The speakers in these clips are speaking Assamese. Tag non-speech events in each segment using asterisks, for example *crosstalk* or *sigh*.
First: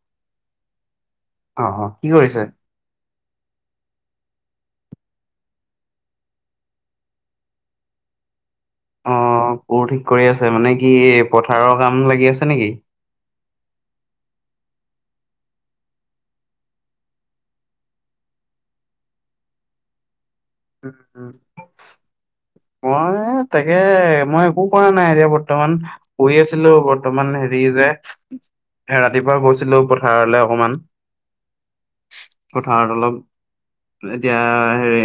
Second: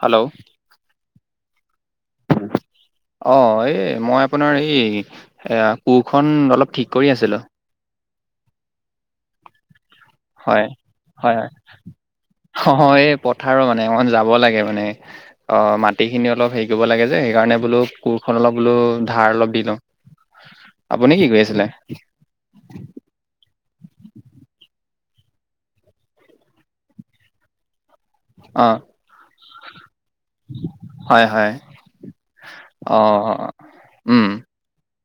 হেল্ল'। অঁ অঁ। অ এই মই আপোনাৰ এই, এ কোৰখন অলপ ঠিক কৰি আছিলো। অ' কৰ ঠিক। কৰি আছে হয়, মানে কি হয় -হয়। পথাৰৰ কাম লাগি আছে নেকি অ' এই পথাৰো মানে অ' যাব লাগে। মানে অ মাটি খিনি অলপ হেৰি কৰিব লাগে যে। সেইকাৰণে বোলো কোৰখন অলপ বোলো ধাৰ অলপ দি। *inaudible* উম্ আপুনি কি উম্, কৰি আছিলে মই এ তাকে মই একো কৰা নাই। নাই এতিয়া বৰ্তমান। শুই আছিলো বৰ্তমান হেৰি যে। অ ৰাতিপুৱা গৈছিলো পথাৰলে অকনমান। হয় হয় পথাৰত অ অলপ, উম এতিয়া হেৰি।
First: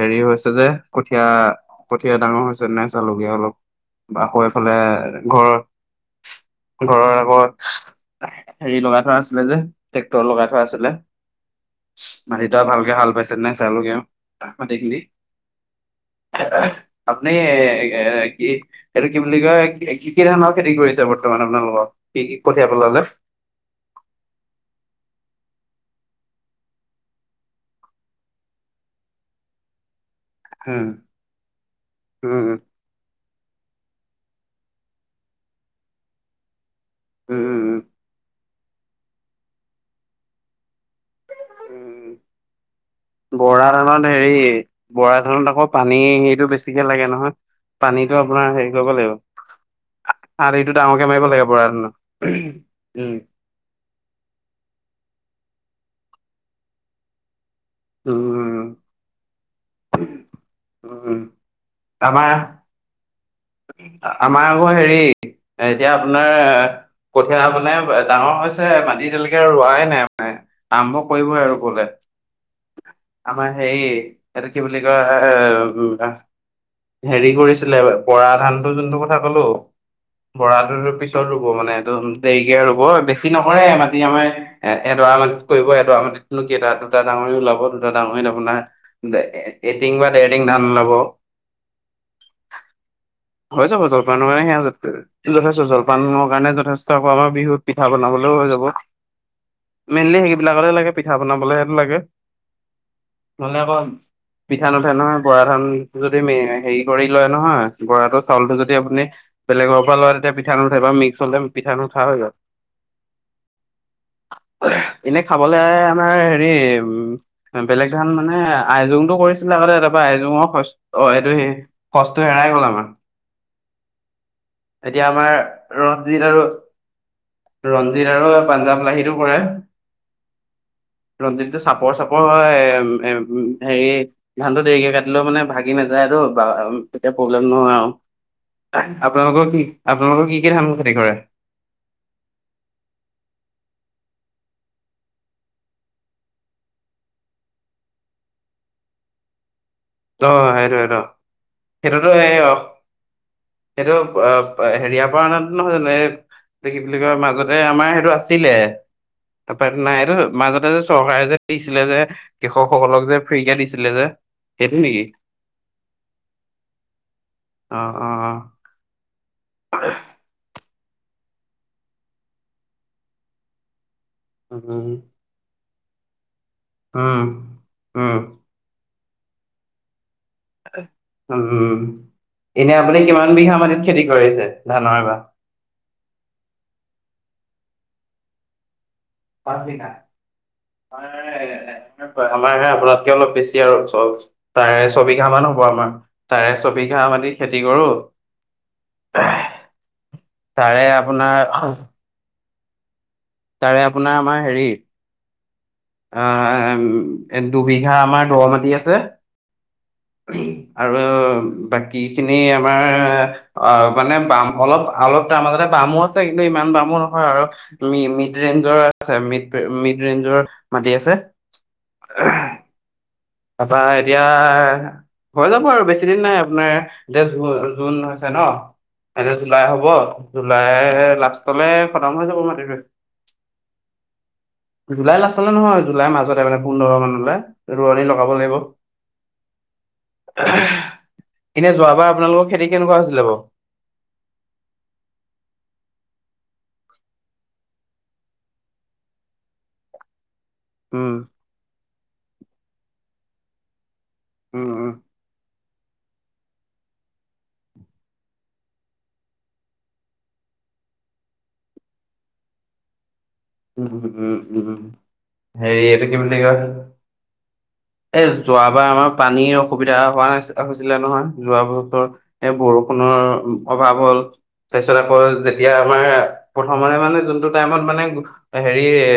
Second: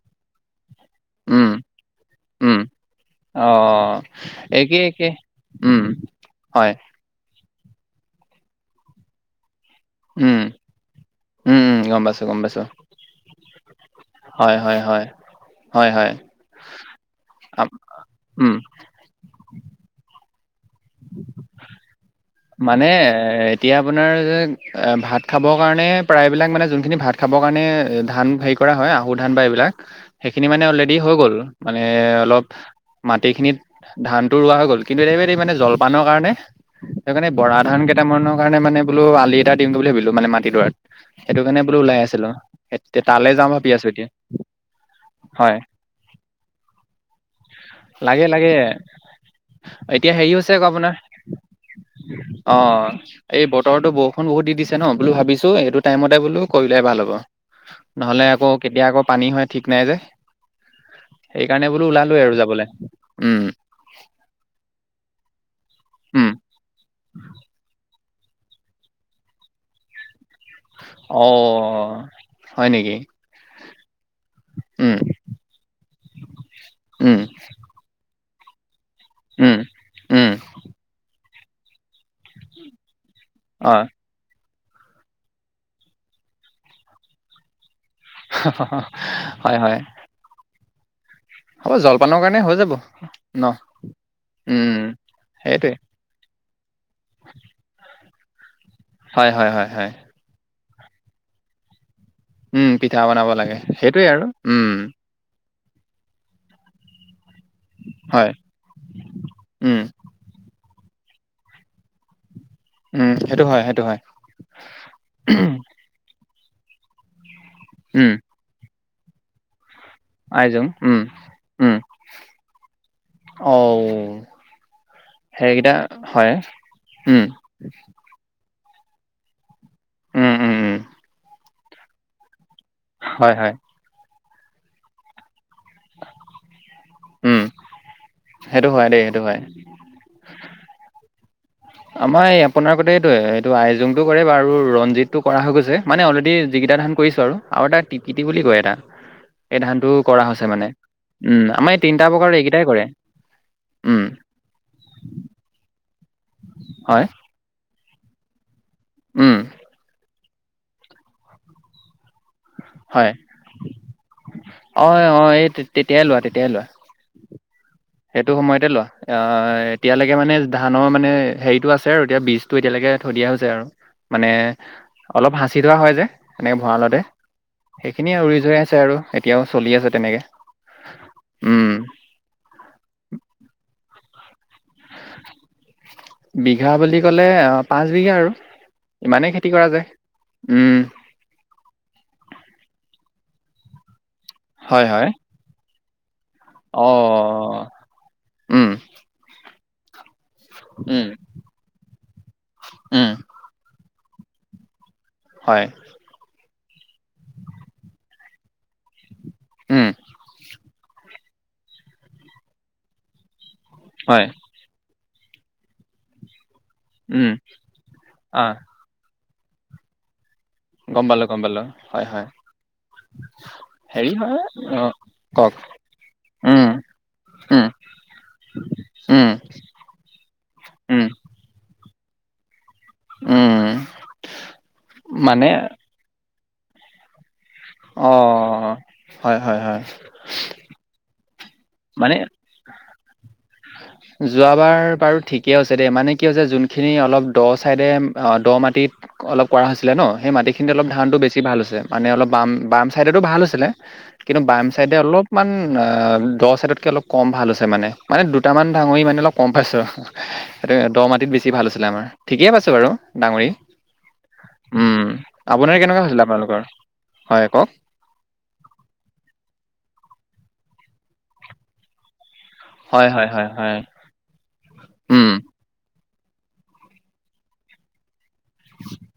হেৰি হৈছে যে কঠীয়া উম কঠীয়া ডাঙৰ উম হৈছে নে চালোগৈ অ অলপ। বা আকৌ এই ফালে একে একে ঘৰৰ, উম হয় ঘৰৰ আগত হেৰি লগাই থোৱা আছিলে যে ট্ৰেক্টৰ উম লগাই থোৱা আছিলে। উম উম গম পাইছো গম পাইছো মাটিডৰা ভালকে হাল বাইছে নাই চালোগে আৰু। হয়- হয়- মাটিখিনি হয়। হয় আপুনি এ আম- এ কি, উম এইটো কি বুলি কয় কি? কি ধানৰ খেতি কৰিছে বৰ্তমান আপোনালোকৰ কি কি কঠীয়া মানে, পেলালে? এ এতিয়া আপোনাৰ যে এ ভাত খাব কাৰণে প্ৰায়বিলাক মানে যোনখিনি ভাত খাবৰ কাৰণে ধান হেৰি কৰা হয় আহু ধান বা এইবিলাক। সেইখিনি মানে উম অলৰেডি হৈ গ'ল মানে অলপ উম মাটিখিনিত। ধানতটো ৰোৱা হৈ গ'ল কিন্তু *unintelligible* মানে জলপানৰ কাৰণে সেইকাৰণে উম বৰা উম ধান কেইটামানো। সেইকাৰনে মানে বোলো আলি এটা দিম বুলি ভাবিলো মানে মাটিডৰাত। সেইটো কাৰণে বোলো ওলাই উম আছিলো এ তালৈ যাম বৰা ভাবি আছো ধানত এতিয়া, হেৰি বৰা ধানত হয়। আকৌ পানী সেইটো বেছিকে লাগে নহয় পানীটো লাগে আপোনাৰ লাগে হেৰি কৰিব লাগিব। এতিয়া হেৰি হৈছে আক, অঁ আলিটো আপোনাৰ ডাঙৰকে মাৰিব লাগে বৰা ধানত। উম এই বতৰ-' তো বৰষুন বহুত দি দিছে ন বুলো ভাবিছোঁ এইটো টাইমতে বোলো কৰিলে ভাল হ'ব। নহলে আকৌ উম কেতিয়া আকৌ পানী হয় ঠিক নাই যে। উম সেইকাৰণে বোলো ওলালো আমাৰ আৰু যাবলৈ উম। আমাৰ আকৌ হেৰি এতিয়া আপোনাৰ উম এ কঠীয়া মানে ডাঙৰ হৈছে, মাটি এতিয়ালৈকে ৰোৱাই নাই। নাই আৰম্ভ অ কৰিবই আৰু গলে হয় নেকি আমাৰ হেৰি এইটো কি বুলি উম কয় এ উম হেৰি কৰিছিলে বৰা ধানটো যোনটো কথা কলো, উম উম বৰাটোতো পিছ ৰুব মানে সেইটো, দেৰিকে ৰুব, বেছি নকৰে অ মাটি আমাৰ এ এডৰা মাটিত কৰিব এডৰা মাটিতনো কেইটা দুটা ডাঙৰি ওলাব- দুটা ডাঙৰিত আপোনাৰ হয় হয় এটিং বা ডেৰটিং ধান ওলাব। হ'ব জলপানৰ কাৰণে হৈ যাব। ন হৈ যাব জলপানৰ কাৰণে উম সে যথেষ্ট সেইটোৱে জলপানৰ কাৰণে বিহুত পিঠা বনাবলৈও হৈ যাব, হয় হয় হয় হয় মেইনলি সেইবিলাকত লাগে পিঠা বনাবলৈ সেটো লাগে, উম পিঠা বনাব লাগে নহলে আকৌ সেইটোৱে আৰু পিঠা উম নুথে নহয় বৰা কাৰন যদি মেৰিয়াই হেৰি কৰি লয় নহয় বৰাটো হয় চাউলটো যদি আপুনি বেলেগৰ উম পৰা লয় তেতিয়া পিঠা নুঠে বা মিক্স হ'লে পিঠা নুঠা হৈ যায়। উম সেইটো হয় সেইটো হয় এহ, এনে খাবলৈ আমাৰ বেলেগ ধান উম মানে আইজংটো কৰিছিলে আগতে তাৰপৰা আইজংৰ আইজং সচ উম অ এইটো সচটো হেৰাই গল আমাৰ ' অঔ এতিয়া আমাৰ ৰঞ্জিত আৰু উম ৰঞ্জিত আৰু পাঞ্জাৱ লাহিটো কৰে। উম উম, যিটো চাপৰ চাপৰ হয় হয় উম হয় হেৰি ধানটো দেৰিকে কাটিলেও মানে ভাগ ভাঙি নাযায় আৰু বা উম তেতিয়া উম প্ৰব্লেম নহয় সেইটো হয় আৰু দেই সেইটো হয় আপোনালোকৰ কি আপোনালোকৰ কি কি ধানৰ খেতি কৰে। আমাৰ এই আপোনাৰ কতে এইটোয়ে এইটো আইজোংটো কৰে বাৰু ৰঞ্জিতটো কৰা হৈ গৈছে মানে অলৰেডী। তিতা ধান কৰিছো আৰু আৰু এটা টিকিটি বুলি কয় এটা। *inaudible* এই ধানটোও কৰা অ হৈছে মানে সেইটোটো উম আমাৰ এই তিনিটা সেইটোতো প্ৰকাৰ অ এইকেইটাই কৰে। সেইটো উম আব আ হেৰিয়াৰ পৰা অনাটো নহয় জানো এই কি বুলি হয় কয় মাজতে আমাৰ সেইটো আছিলে উম তাৰপৰাটো নাই এইটো, মাজতে যে চৰকাৰে যে দিছিলে যে কৃষকসকলক যে ফ্ৰী কে দিছিলে যে। সেইটো অ নেকি এই অ এই তেতিয়াই লোৱা তেতিয়াই লোৱা। অ অ সেইটো সময়তে লোৱা আহ এতিয়ালৈকে মানে ধা ধানৰ মানে হেৰিটো আছে আৰু এতিয়া বীজটো এতিয়ালৈকে থৈ দিয়া হৈছে আৰু মানে অ উম অলপ সাচ সিজোৱা হয় যে এনেকৈ ভঁৰালতে উম উম সেইখিনিয়ে উৰি যৈ আছে আৰু এতিয়াও চলি আছে তেনেকে। উম এনে আপুনি কিমান বিঘা মাটিত খেতি কৰিছে। ধান নহয় এবা, বিঘা বুলি ক'লে আহ পাঁচ বিঘা আৰু ইমানেই খেতি পাছ কৰা যায় বিঘা উম মানে এ আমাৰ হে আপোনাৰ, কে অলপ বেছি আৰু ছ তাৰে হয় হয় ছবিঘা মান হ'ব আমাৰ। তাৰে অ চবিঘা মাটি খেতি কৰো উম তাৰে উম আপোনাৰ উম। তাৰে আপোনাৰ আমাৰ হেৰি হয়। আহ দুবিঘা আমাৰ দ মাটি আছে। উম আৰু বাকী খিনি আমাৰ অ মানে হয় বাম অলপ অলপ তাৰ মাজতে বামো আছে। কিন্তু ইমান বামো নহয় উম আৰু মিড আহ ৰেঞ্জৰ আছে মিড মিড ৰেঞ্জৰ মাটি গম আছে। পালো গম পালো হয় হয় তপৰা হেৰি এতিয়া হয় অ হৈ কওক যাব আৰু বেছি দিন নাই উম আপোনাৰ দে উম জুন হৈছে ন উম এয়া জুলাই হ'ব, জুলাই উম লাষ্টলৈ উম *unintelligible* জুলাই মানে লাষ্টলে নহয় জুলাই মাজত মানে পোন্ধৰ মান হ'লে ৰোৱানি অ লগাব লাগিব। হয় হয় হয় এনে যোৱাবাৰ মানে আপোনালোকৰ খেতি কেনেকুৱা হৈছিলে বাৰু। যোৱাবাৰ বাৰু ঠিকেই হৈছে দেই মানে কি হৈছে যোনখিনি অলপ দ চাইডে দ মা মাটিত অলপ কৰা হৈছিলে ন সেই মাটি খিনি অলপ উম ধানতটো বেছি ভাল হৈছে। মানে অলপ বাম বাম চাইডতো ভাল হৈছিলে। কিন্তু বাম উম উম চাইডে অলপমান অ দহ চাইডতকে অলপ কম ভাল হৈছে মানে মানে দুটামান দাঙৰি মানে অলপ কম পাইছো সেইটো দ মাটিত বেছি ভাল আছিলে আমাৰ ঠিকেইে পাইছো বাৰু। ডাঙৰি উ-উ-উ, উম আপোনাৰ হেৰি কেনেকুৱা এইটো কি হৈছিলে বুলি কয় আপোনালোকৰ হয় কওক এ যোৱাবাৰ আমাৰ পানীৰ অসুবিধা হোৱা না হৈছিলে নহয় যোৱ বছৰ এই হয় হয় হয় বৰষুণৰ হয় অভাৱ হ'ল তাৰপিছত আকৌ উম যেতিয়া আমাৰ প্ৰথমতে মানে যোনটো টাইমত মানে হেৰি এ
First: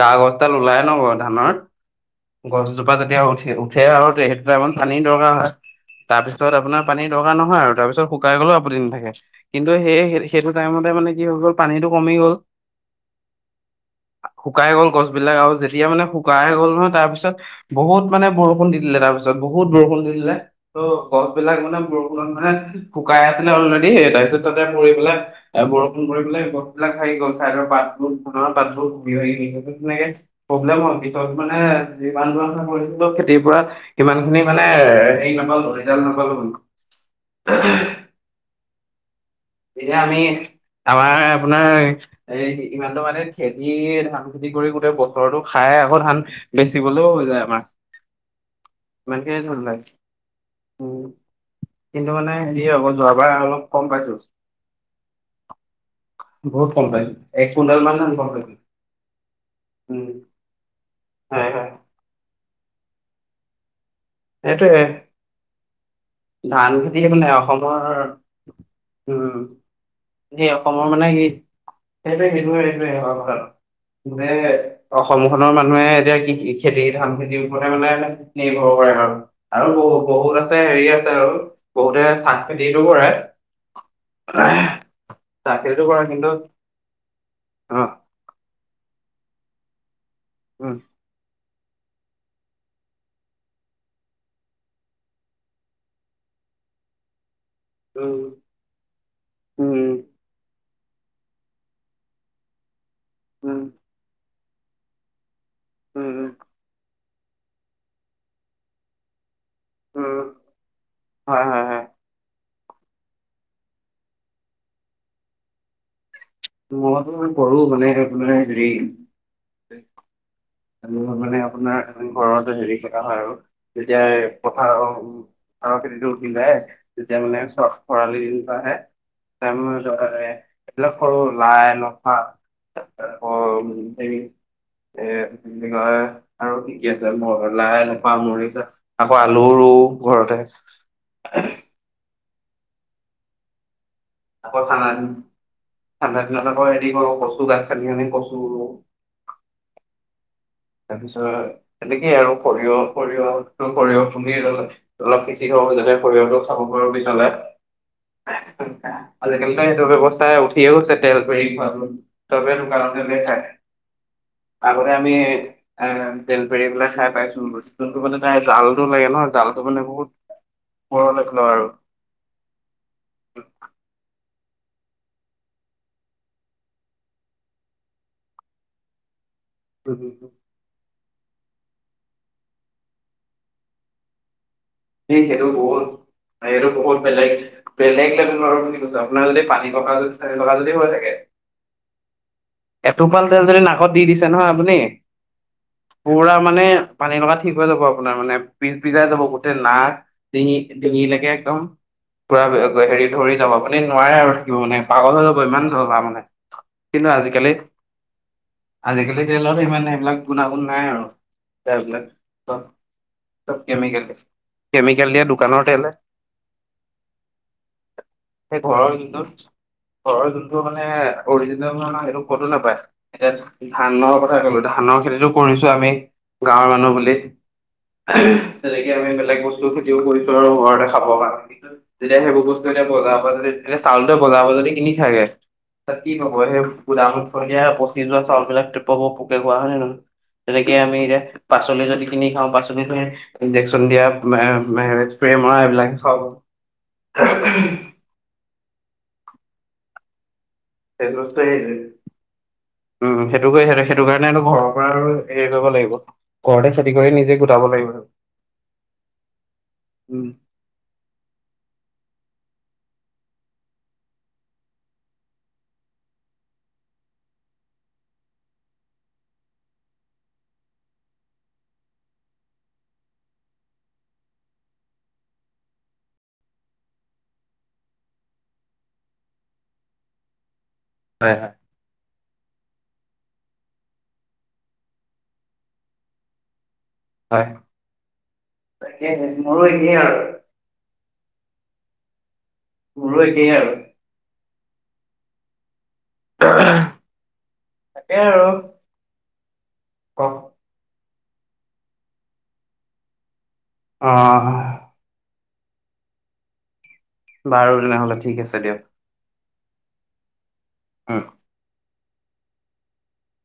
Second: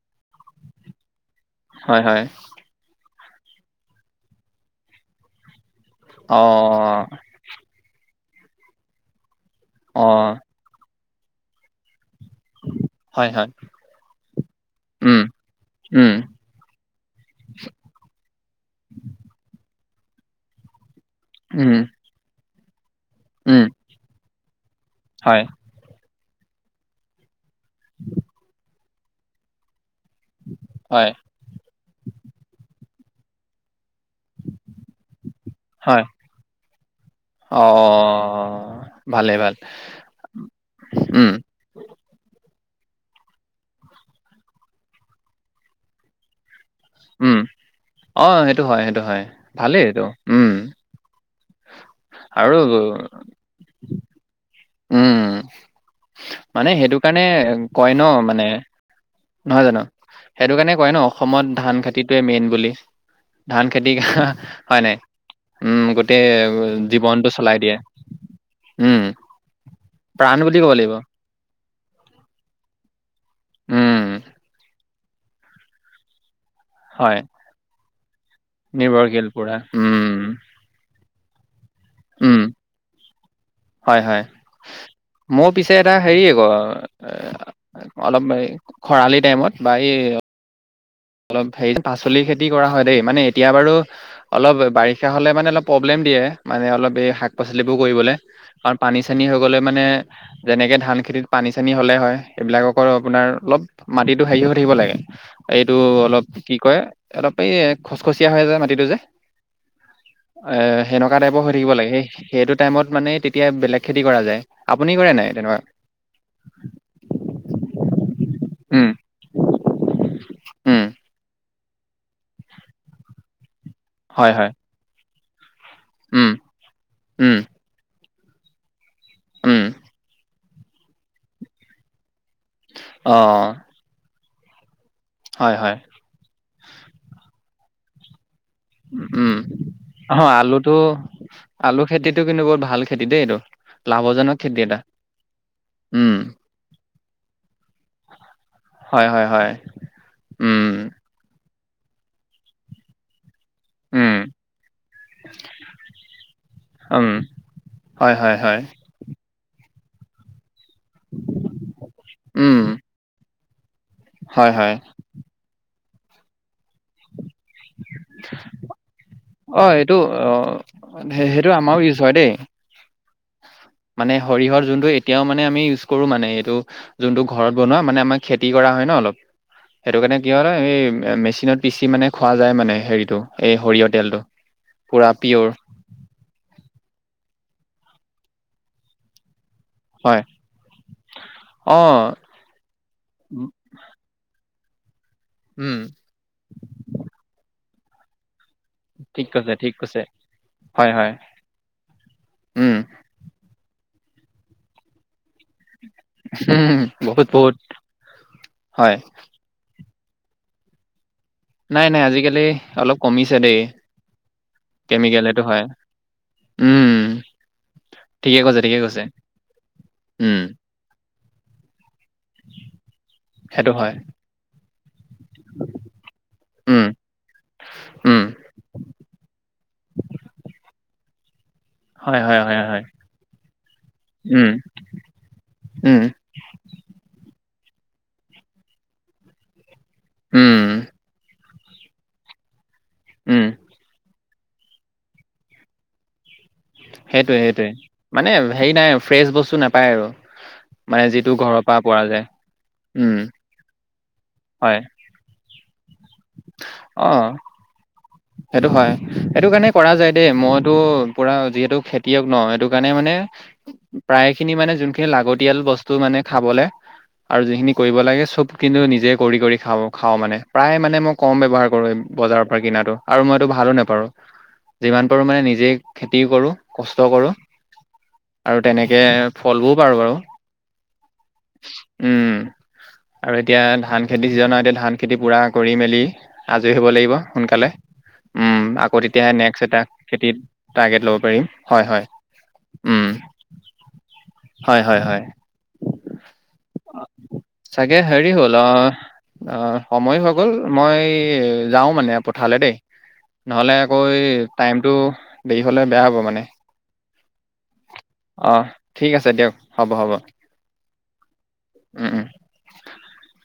গা গছডাল ওলাই ন ধানৰ হয় হয় গছজোপা যেতিয়া উঠি উঠে আৰু সেইটো টাইমত পানীৰ দৰকাৰ হয়। অ তাৰপিছত আপোনাৰ পানীৰ দৰকাৰ নহয় আৰু তাৰপিছত শুকাই গ'লেও আপত্তি নাথাকে। কিন্তু সেই অ সেইটো টাইমতে মানে কি হৈ গ'ল পানীটো কমি গ'ল। হয় হয়। শুকাই গ'ল গছ উম বিলাক আৰু যেতিয়া মানে উম শুকাই গ'ল নহয় তাৰ পিছত বহুত মানে বৰষুণ দি দিলে তাৰপিছত বহুত বৰষুণ দি দিলে ত' গছ বিলাক উম মানে বৰষুণত মানে শুকাই আছিলে উম অলৰেডি এই তাৰপিছত তাতে পৰি পেলাই হয় এ বৰষুণ মৰি পেলাই গছ বিলাক থাকি গ'ল চাইডৰ পাতবোৰ ধানৰ পাতবোৰ তেনেকে প্ৰব্লেম হয় পিছত মানে যিমান টো আশা কৰিছিলো খেতিৰ পৰা সিমান খিনি মানে হেৰি নাপালো ৰিজাল্ট হয় নাপালোঁ। অ ভালে ভাল এতিয়া আমি আমাৰ উম আপোনাৰ এই ইমানতো মানে খেতি ধান খেতি কৰি গোটেই বতৰটো খাই আকৌ ধান বেচিবলেও হৈ উম যায় আমাৰ অ সেইটো হয় সেইটো হয় ইমানকে ধান ভালেই লাগে এইটো উম উম। কিন্তু মানে আৰু হেৰি হ'ব যোৱাবাৰ অলপ কম পাইছিল। উম বহুত মানে কম সেইটো পাইছো কাৰণে এক কুইণ্টেল মান কয় ধান ন কম মানে পাইছো নহয় জানো উম সেইটো কাৰণে কয় ন হয় অসমত হয় ধান খেতি টোৱে মেইন বুলি ধান খেতি সেইটোয়ে হয় নাই উম গোটেই ধান খেতি মানে জীৱনটো চলাই দিয়ে অসমৰ উম প্ৰাণ সেই বুলি ক'ব অসমৰ লাগিব মানেই *unintelligible* সেইটোৱে সেইটোৱে উম মানে অসমখনৰ মানুহে এতিয়া কৃষি খেতি ধান হয় খেতিৰ ওপৰতে মানে নিৰ্ভৰ কৰে বাৰু নিৰ্ভৰশীল পুৰা আৰু বহু উম বহুত আছে হেৰি আছে আৰু বহুতে শাক খেতিটো কৰে হয়-হয় মোৰ চাহ পিছে খেতিটো এটা কৰে হেৰি কিন্তু আকৌ অ এ অলপ খৰালি টাইমত বা এই উম সেই পাচলি খেতি কৰা হয় দেই মানে এতিয়া বাৰু অলপ বাৰিষা হলে মানে অলপ প্ৰব্লেম দিয়ে মানে অলপ এই শাক পাচলিবোৰ কৰিবলে উম কাৰণ পানী চানী হৈ গলে মানে উম যেনেকে ধান খেতিত পানী চানী হ'লে হয় এইবিলাকৰো আপোনাৰ উম অলপ মাটিটো হেৰি হৈ থাকিব লাগে এই উম উম অলপ এই খচখচীয়া হৈ যায় মাটিটো যে উম এ সেনেকুৱা টাইপৰ হয় হৈ হয় থাকিব হয় লাগে সেই সেইটোত টাইমত মানে তেতিয়া বেলেগ খেতি কৰা যায় আপুনি কৰে নাই তেনেকুৱা? মইতো কৰঢ়ো মানে মানে হেৰি উম উম মানে আপোনাৰ ঘৰতে হেৰি কটা হয় আৰু তেতিয়াই হয় হয় পথাৰত আৰু খেতিটো উম উঠিলে তেতিয়া উম মানে খৰালি দিনটো আহে উম *unintelligible* এইবিলাক সৰু লাই নফা। অ' *unintelligible* এ হয় বুলি হয় কয় আৰু কি কি আছে ম লাই *unintelligible* আকৌ উম, আলু ৰোওঁ ঘৰতে। টো কিন্তু বৰ ভাল খেতি দেই এইটো লাভজনক আকৌ খেতি এটা ঠাণ্ডা উম ঠাণ্ডা *unintelligible* কচু গাত খানি খানি কচু। হয়, হয়-হয়। তাৰপিছত তেনেকেই আৰু সৰিয়হ সৰিয়হ। সৰিয়হ উম, পুমি অলপ সিচি থক যাতে সৰিয়হটো খাব পাৰোঁ উম, পিচলে। হয়, হয়, হয়। *unintelligible* তৱসস্থাই উঠিয়ে গয়চে তেল *unintelligible* উম, চবে টো গাওঁৰ টেলয়ে খায়। হয়, হয়। আগতে আমি আ ফৰি পেলাই খাই পাইচোন যোনটো মানে তাই জালটো লাগে নহয় জালটো অ, মানে এইটো বহুত অ, ওপৰলৈ সেইটো লয় আৰু আমাৰো ইউজ হয় দেই। *unintelligible* মানে সৰিয়হৰ যোনটো এতিয়াও মানে আমি ইউজ কৰো মানে এইটো যোনটো ঘৰত বনোৱা মানে আমাক খেতি কৰা হয় ন অলপ উম সেইটো হুম কাৰণে হুম। কি হয় এই মেচিনত পিচি মানে খোৱা যায় মানে হেৰিটো এই সৰিয়হ তেলটো। পুৰা সেই সেইটো পিয়ৰ বহুত সেইটো বহুত বেলেগ বেলেগ লেভেল আৰু বুলি কৈছো আপোনাৰ যদি পানী হয়। *unintelligible* যদি হৈ থাকে। অ, এটোপাল তেল যদি নাকত দি দিছে নহয় আপুনি উম, পুৰা মানে পানী লগা ঠিক হৈ যাব আপোনাৰ মানে পিজ পিজাই যাব ঠিক কৈছে, গোটেই ঠিক নাক কৈছে। ডিঙি হয়, হয়। ডিঙিলৈকে একদম পুৰা উম, হেৰি ধৰি যাব আপু আপুনি নোৱাৰে আৰু থাকিব মানে পাগল হৈ যাব ইমান *unintelligible* তাৰ মানে কিন্তু বহুত আজিকালি বহুত হয়। আজিকালি তেলত ইমানে এইবিলাক গুণাগুণ নাই আৰু নাই নাই আজিকালি *unintelligible* অলপ কমিছে চব দেই কেমিকেল। কেমিকেল দিয়া সেইটো দোকানৰ হয়। তেল। উম, ঠিকে কৈছে সেই ঠিকে ঘৰৰ কৈছে। যোনটো ঘৰৰ উম, যোনটো মানে অৰিজিনেল *unintelligible* ক'তো নাপায় এতিয়া সেইটো হয়। ধানৰ কথা ক'লো ধানৰ খেতিটো কৰিছো আমি গাঁৱৰ উম, মানুহ বুলি উম, তেনেকে আমি সেই বস্তুটো খেতিও কৰিছো আৰু ঘৰতে খাব কাৰণে তেতিয়া হয় হয় সেইবোৰ হয় বস্তু হয়। এতিয়া বজাৰ পৰা যদি তেতিয়া চাউলটোৱে বজাৰ উম, *unintelligible* যদি কিনি চাগে। *unintelligible* উম, *unintelligible* তিয়া পচি যোৱা চাউল বিলাক *unintelligible* পোকে খোৱা হয় নে নহয়, উম, তেনেকে আমি এতিয়া পাচলি যদি কিনি খাওঁ পাচলিখিনি উম, ইনজেকশ্যন দিয়া *unintelligible* স্প্ৰে মৰা সেই বিলাক খাব পাও সেইটোৱে সেইটোৱে মানে হেৰি নাই ফ্ৰেছ বস্তু নাপায় আৰু। মানে সেইটো যিটো ঘৰৰ সেইটোৱে। পৰা পোৱা যায়। উম, সেইটোকে সেইটো কাৰণেটো ঘৰৰ হয়। পৰা আৰু হেৰি কৰিব লাগিব। ঘৰতে খেতি কৰি অ', নিজে গোটাব লাগিব আৰু। সেইটো হয় সেইটো কাৰণে কৰা যায় দেই মইতো পুৰা যিহেতু খেতিয়ক ন সেইটো কাৰণে মানে প্ৰায় খিনি মানে যোনখিনি লাগতিয়াল বস্তু মানে খাবলে আৰু যিখিনি কৰিব লাগে চব কিন্তু নিজে কৰি কৰি খা খাওঁ মানে প্ৰায় মানে মই কম ব্যৱহাৰ কৰো বজাৰৰ পৰা কিনাাতো *unintelligible* আৰু মইতো ভালো নোপাৰো যিমান পাৰো মানে নিজে খেতি কৰো কষ্ট কৰো আৰু তেনেকে ফলবোৰ পাৰো বাৰু হয় হয় উম *unintelligible* আৰু এতিয়া ধান খেতি চিজননৰ এতিয়া ধান খেতি পুৰা কৰি মেলি আজি *inaudible* উ হয়। তাকেহে মোৰো একেই আৰু *inaudible* হয় *inaudible* উম ৰ'দ দিয়ে আৰু। হয় হয় হয় *unintelligible* অ চাগে হেৰি হ'ল অ -অ সময় হৈ অ', গল মই *unintelligible* এ যাও মানে পঠালে দেই *unintelligible* নহ'লে আকৌ টাইমটো দেৰি হ'লে বেয়া হ'ব মানে বাৰু *unintelligible* তেনেহ'লে ঠিক আছে আহ ঠিক আছে দিয়ক হ'ব হ'ব। অ উম উম *unintelligible*